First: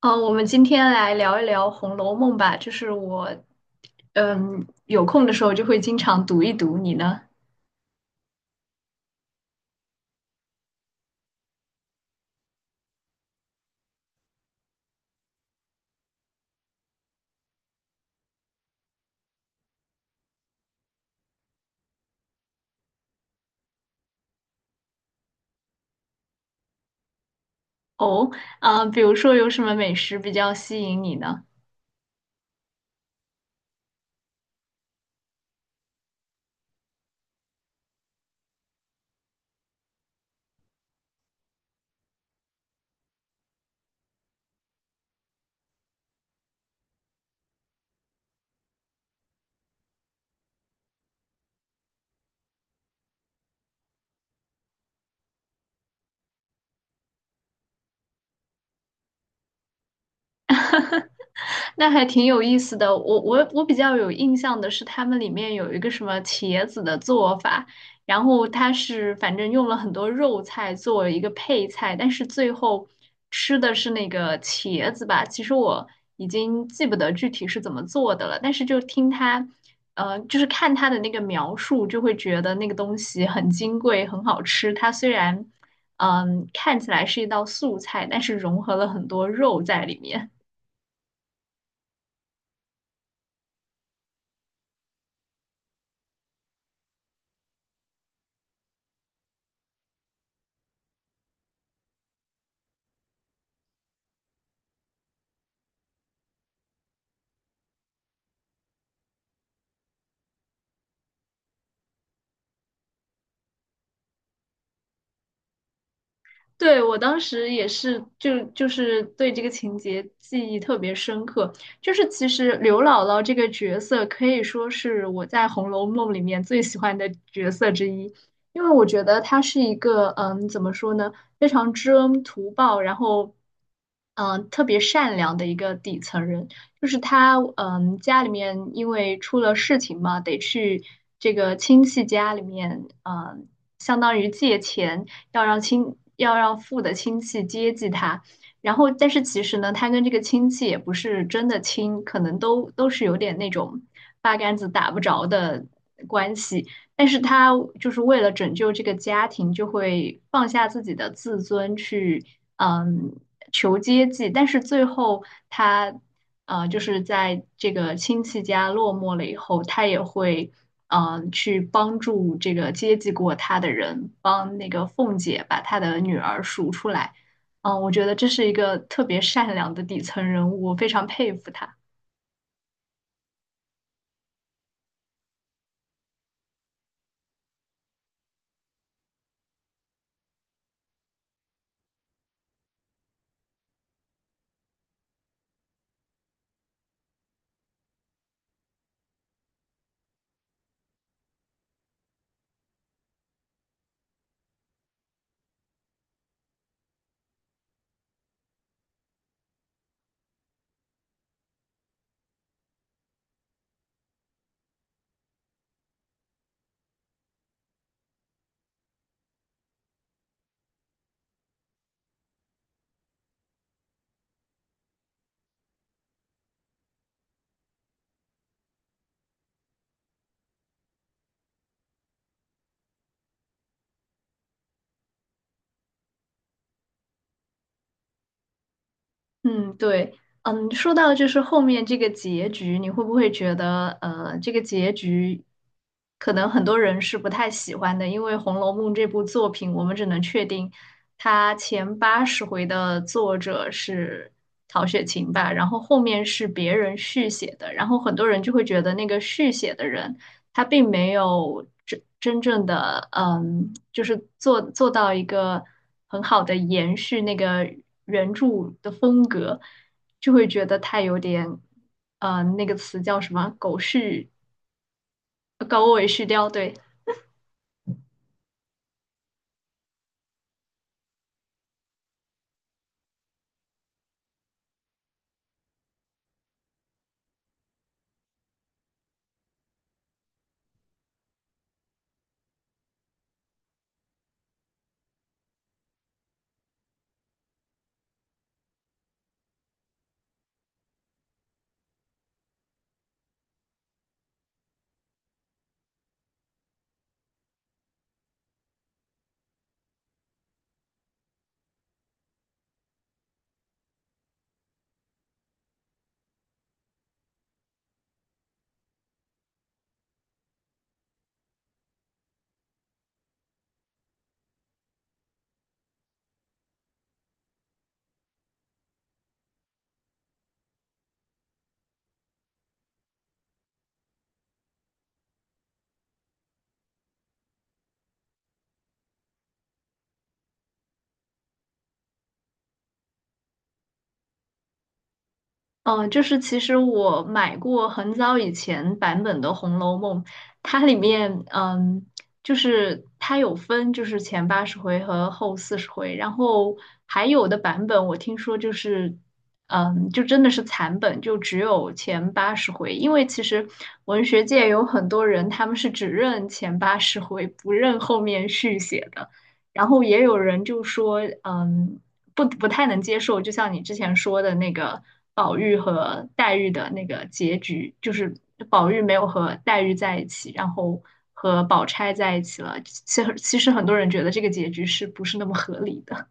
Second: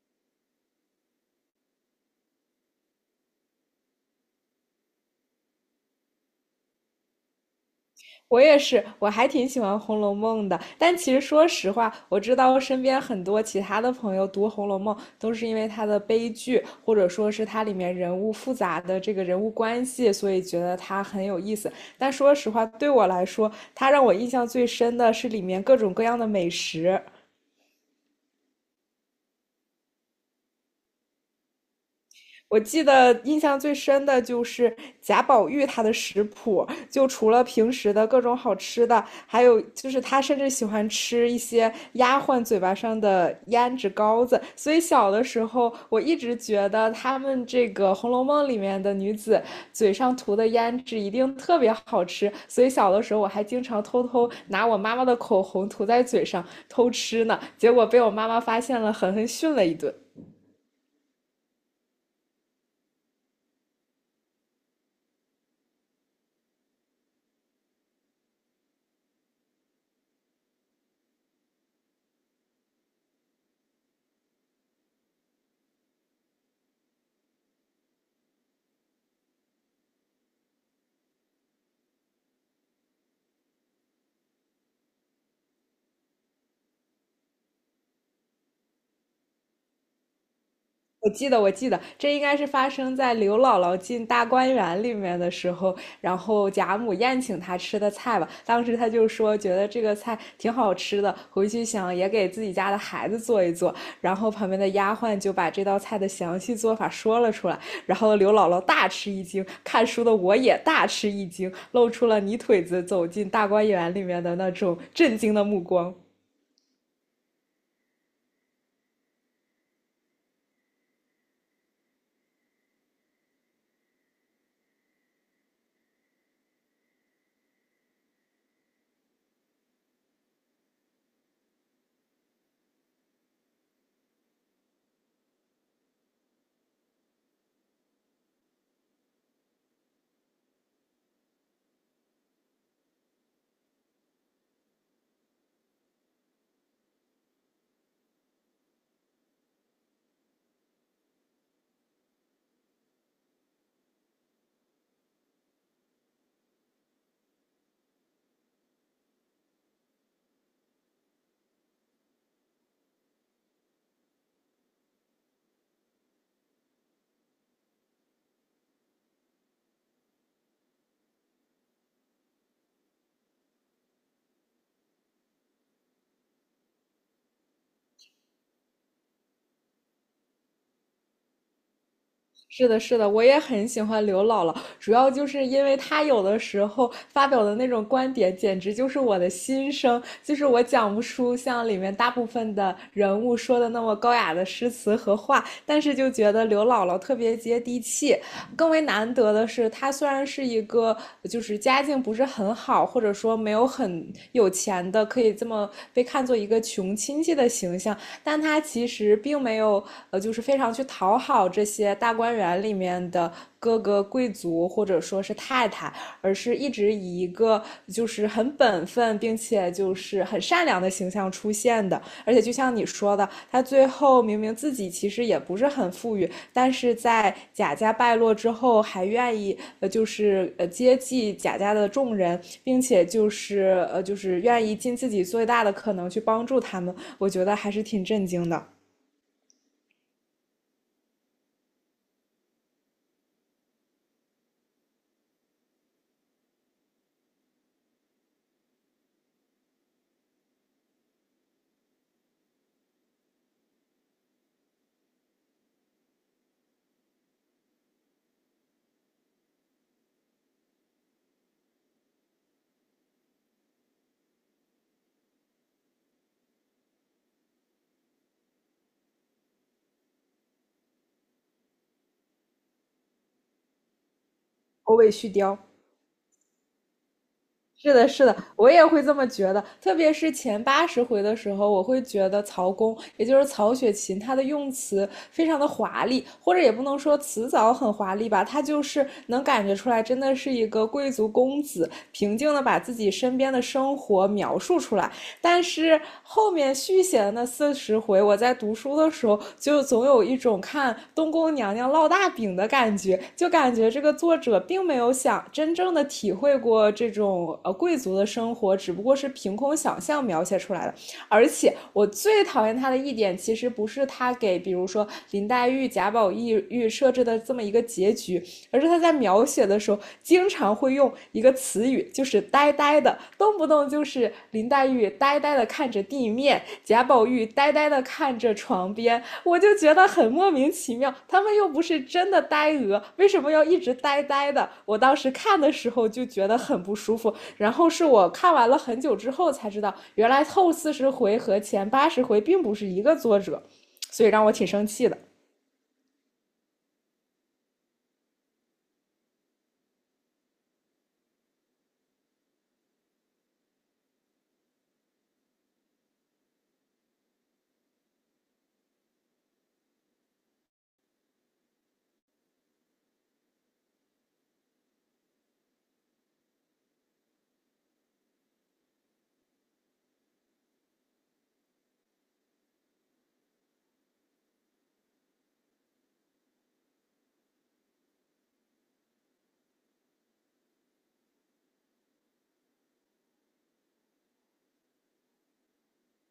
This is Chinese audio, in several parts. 嗯，我们今天来聊一聊《红楼梦》吧。就是我，嗯，有空的时候就会经常读一读。你呢？我也是，我还挺喜欢《红楼梦》的。但其实说实话，我知道身边很多其他的朋友读《红楼梦》都是因为它的悲剧，或者说是它里面人物复杂的这个人物关系，所以觉得它很有意思。但说实话，对我来说，它让我印象最深的是里面各种各样的美食。哦，啊，比如说有什么美食比较吸引你呢？我记得印象最深的就是贾宝玉他的食谱，就除了平时的各种好吃的，还有就是他甚至喜欢吃一些丫鬟嘴巴上的胭脂膏子。所以小的时候，我一直觉得他们这个《红楼梦》里面的女子嘴上涂的胭脂一定特别好吃。所以小的时候，我还经常偷偷拿我妈妈的口红涂在嘴上偷吃呢，结果被我妈妈发现了，狠狠训了一顿。那还挺有意思的。我比较有印象的是，他们里面有一个什么茄子的做法，然后它是反正用了很多肉菜做为一个配菜，但是最后吃的是那个茄子吧。其实我已经记不得具体是怎么做的了，但是就听他，就是看他的那个描述，就会觉得那个东西很金贵，很好吃。它虽然，嗯，看起来是一道素菜，但是融合了很多肉在里面。我记得，这应该是发生在刘姥姥进大观园里面的时候，然后贾母宴请她吃的菜吧。当时她就说，觉得这个菜挺好吃的，回去想也给自己家的孩子做一做。然后旁边的丫鬟就把这道菜的详细做法说了出来，然后刘姥姥大吃一惊，看书的我也大吃一惊，露出了泥腿子走进大观园里面的那种震惊的目光。对，我当时也是，就是对这个情节记忆特别深刻。就是其实刘姥姥这个角色可以说是我在《红楼梦》里面最喜欢的角色之一，因为我觉得她是一个嗯，怎么说呢，非常知恩图报，然后嗯，特别善良的一个底层人。就是她嗯，家里面因为出了事情嘛，得去这个亲戚家里面嗯，相当于借钱。要让父的亲戚接济他。然后，但是其实呢，他跟这个亲戚也不是真的亲，可能都是有点那种八竿子打不着的关系。但是他就是为了拯救这个家庭，就会放下自己的自尊去，嗯，求接济。但是最后他就是在这个亲戚家落寞了以后，他也会去帮助这个接济过他的人，帮那个凤姐把她的女儿赎出来。嗯、我觉得这是一个特别善良的底层人物，我非常佩服他。是的，是的，我也很喜欢刘姥姥，主要就是因为她有的时候发表的那种观点，简直就是我的心声，就是我讲不出像里面大部分的人物说的那么高雅的诗词和话，但是就觉得刘姥姥特别接地气。更为难得的是，她虽然是一个就是家境不是很好，或者说没有很有钱的，可以这么被看作一个穷亲戚的形象，但他其实并没有就是非常去讨好这些大观园里面的各个贵族或者说是太太，而是一直以一个就是很本分并且就是很善良的形象出现的。而且就像你说的，他最后明明自己其实也不是很富裕，但是在贾家败落之后，还愿意就是接济贾家的众人，并且就是就是愿意尽自己最大的可能去帮助他们，我觉得还是挺震惊的。嗯，对，嗯，说到就是后面这个结局，你会不会觉得，这个结局可能很多人是不太喜欢的，因为《红楼梦》这部作品，我们只能确定它前八十回的作者是曹雪芹吧，然后后面是别人续写的，然后很多人就会觉得那个续写的人。它并没有真真正的，嗯，就是做到一个很好的延续那个原著的风格，就会觉得它有点，那个词叫什么？狗续，欧卫续貂，狗尾续貂，对，是的，是的，我也会这么觉得。特别是前八十回的时候，我会觉得曹公，也就是曹雪芹，他的用词非常的华丽，或者也不能说辞藻很华丽吧，他就是能感觉出来，真的是一个贵族公子，平静的把自己身边的生活描述出来。但是后面续写的那四十回，我在读书的时候，就总有一种看东宫娘娘烙大饼的感觉，就感觉这个作者并没有想真正的体会过这种贵族的生活，只不过是凭空想象描写出来的。而且我最讨厌他的一点，其实不是他给比如说林黛玉、贾宝玉设置的这么一个结局，而是他在描写的时候，经常会用一个词语，就是“呆呆的”，动不动就是林黛玉呆呆的看着地面，贾宝玉呆呆的看着床边，我就觉得很莫名其妙。他们又不是真的呆鹅，为什么要一直呆呆的？我当时看的时候就觉得很不舒服，然后是我看完了很久之后才知道，原来后四十回和前八十回并不是一个作者，所以让我挺生气的。嗯，就是其实我买过很早以前版本的《红楼梦》，它里面嗯，就是它有分就是前八十回和后四十回，然后还有的版本我听说就是嗯，就真的是残本，就只有前八十回，因为其实文学界有很多人他们是只认前八十回，不认后面续写的。然后也有人就说，嗯，不太能接受，就像你之前说的那个宝玉和黛玉的那个结局，就是宝玉没有和黛玉在一起，然后和宝钗在一起了。其实很多人觉得这个结局是不是那么合理的？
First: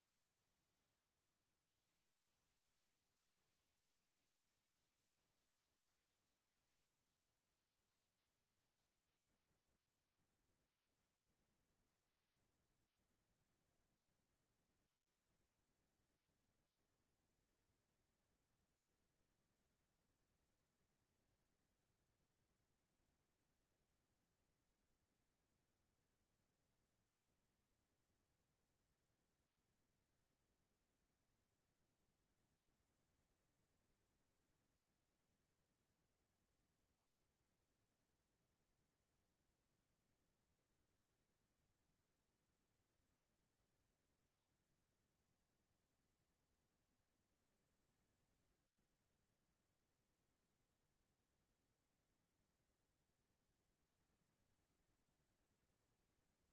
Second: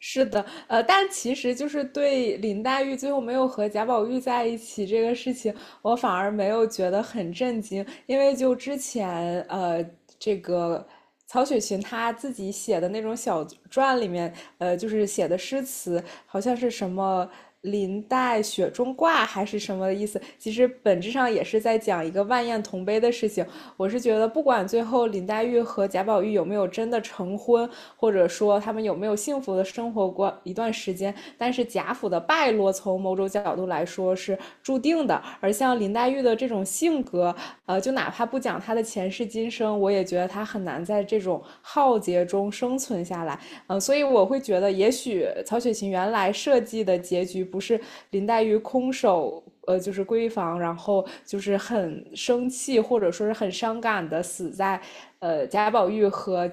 是的，但其实就是对林黛玉最后没有和贾宝玉在一起这个事情，我反而没有觉得很震惊，因为就之前这个。曹雪芹他自己写的那种小传里面，就是写的诗词，好像是什么林黛雪中挂还是什么意思？其实本质上也是在讲一个万艳同悲的事情。我是觉得，不管最后林黛玉和贾宝玉有没有真的成婚，或者说他们有没有幸福的生活过一段时间，但是贾府的败落，从某种角度来说是注定的。而像林黛玉的这种性格。和就哪怕不讲他的前世今生，我也觉得他很难在这种浩劫中生存下来。所以我会觉得，也许曹雪芹原来设计的结局不是林黛玉空手。就是闺房，然后就是很生气，或者说是很伤感的死在，贾宝玉和，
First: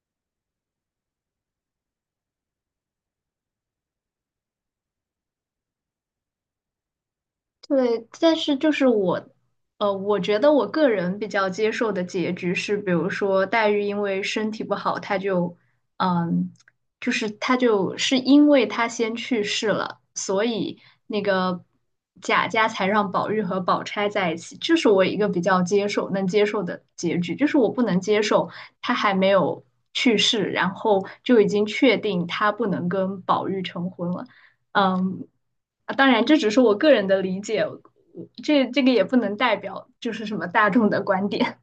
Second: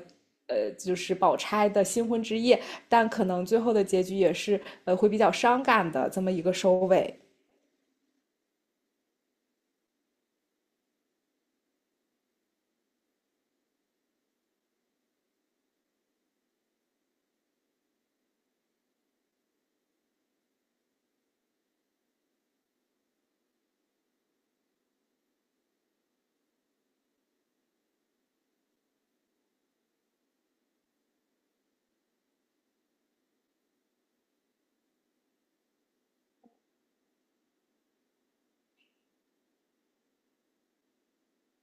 就是宝钗的新婚之夜，但可能最后的结局也是，会比较伤感的这么一个收尾。对，但是就是我，我觉得我个人比较接受的结局是，比如说黛玉因为身体不好，她就，嗯，就是她就是因为她先去世了，所以那个贾家才让宝玉和宝钗在一起，这是我一个比较接受能接受的结局，就是我不能接受她还没有去世，然后就已经确定她不能跟宝玉成婚了，嗯。啊，当然这只是我个人的理解，这个也不能代表就是什么大众的观点。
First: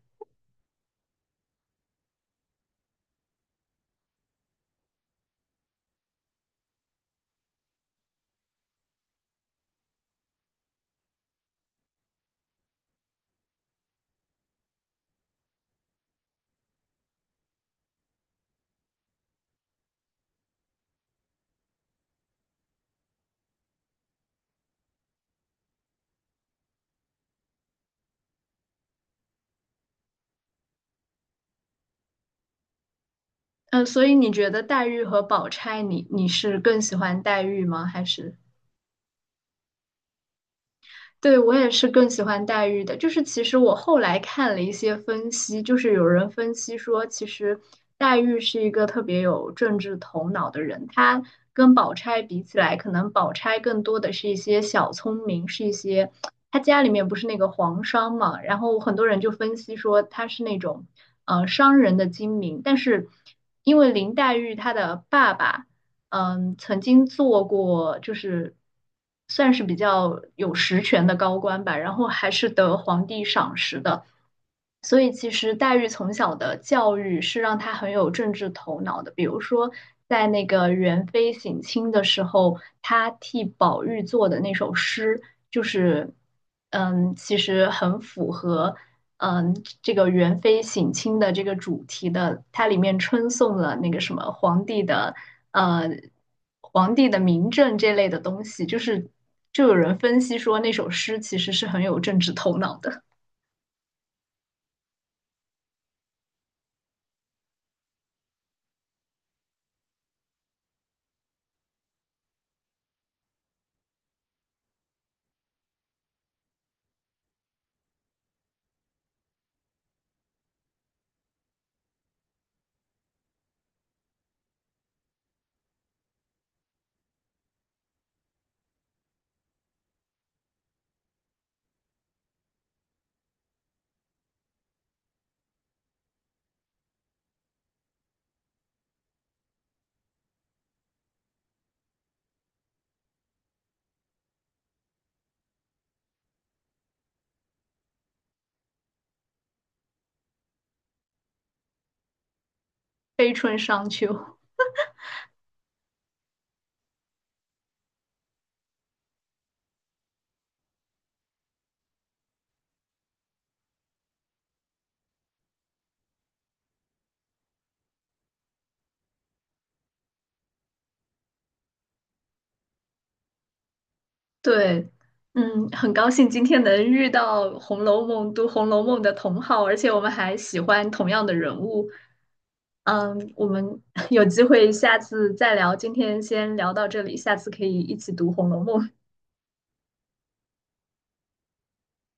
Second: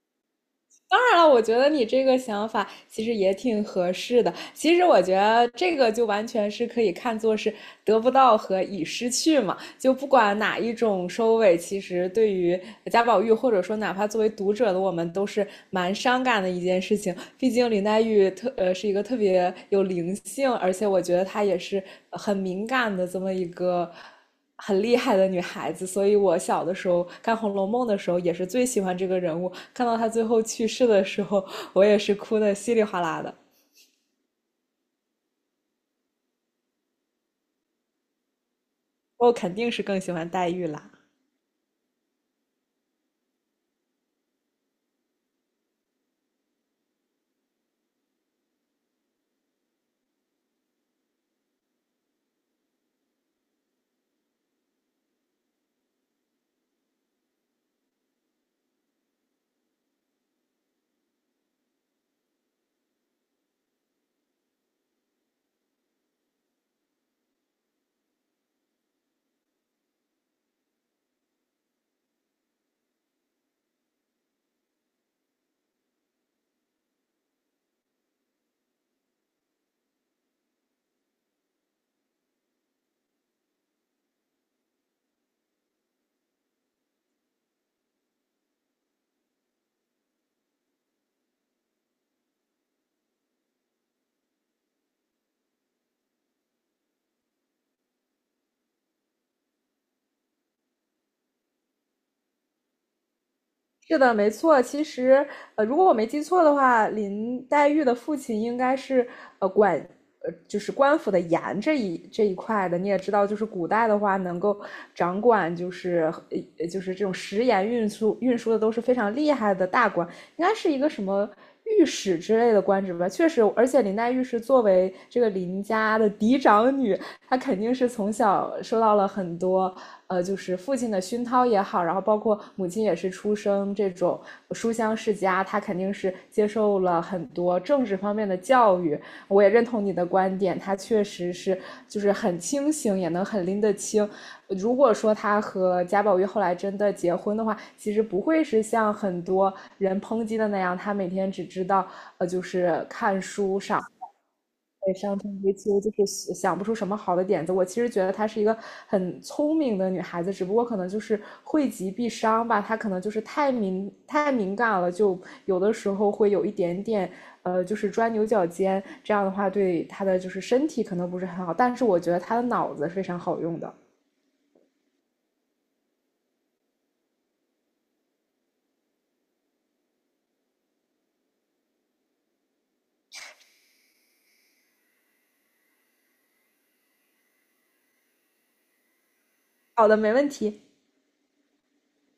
当然了，我觉得你这个想法其实也挺合适的。其实我觉得这个就完全是可以看作是得不到和已失去嘛。就不管哪一种收尾，其实对于贾宝玉，或者说哪怕作为读者的我们，都是蛮伤感的一件事情。毕竟林黛玉是一个特别有灵性，而且我觉得她也是很敏感的这么一个很厉害的女孩子。所以我小的时候看《红楼梦》的时候，也是最喜欢这个人物。看到她最后去世的时候，我也是哭的稀里哗啦的。嗯，所以你觉得黛玉和宝钗你，你是更喜欢黛玉吗？还是我肯定是更喜欢黛玉啦。对，我也是更喜欢黛玉的，就是其实我后来看了一些分析，就是有人分析说，其实黛玉是一个特别有政治头脑的人，她跟宝钗比起来，可能宝钗更多的是一些小聪明，是一些她家里面不是那个皇商嘛，然后很多人就分析说她是那种商人的精明，但是因为林黛玉她的爸爸。嗯，曾经做过，就是算是比较有实权的高官吧，然后还是得皇帝赏识的。所以其实黛玉从小的教育是让她很有政治头脑的。比如说，在那个元妃省亲的时候，她替宝玉做的那首诗，就是嗯，其实很符合嗯这个元妃省亲的这个主题的。它里面称颂了那个什么皇帝的呃皇帝的名政这类的东西，就是就有人分析说那首诗其实是很有政治头脑的，是的，没错。其实，如果我没记错的话，林黛玉的父亲应该是管就是官府的盐这一块的。你也知道，就是古代的话，能够掌管就是就是这种食盐运输的都是非常厉害的大官，应该是一个什么御史之类的官职吧。确实，而且林黛玉是作为这个林家的嫡长女，他肯定是从小受到了很多，就是父亲的熏陶也好，然后包括母亲也是出生这种书香世家，他肯定是接受了很多政治方面的教育。我也认同你的观点，他确实是就是很清醒，也能很拎得清。如果说他和贾宝玉后来真的结婚的话，其实不会是像很多人抨击的那样，他每天只知道就是看《悲春书、上。伤秋》。对，上天为秋就是想想不出什么好的点子。我其实觉得她是一个很聪明的女孩子，只不过可能就是惠及必伤吧。她可能就是太敏感了，就有的时候会有一点点，就是钻牛角尖。这样的话，对她的就是身体可能不是很好。但是我觉得她的脑子是非常好用的。对，嗯，很高兴今天能遇到《红楼梦》的同好，而且我们还喜欢同样的人物。嗯，我们 有机会下次再聊，今天先聊到这里，下次可以一起读《红楼梦》。好的，没问题。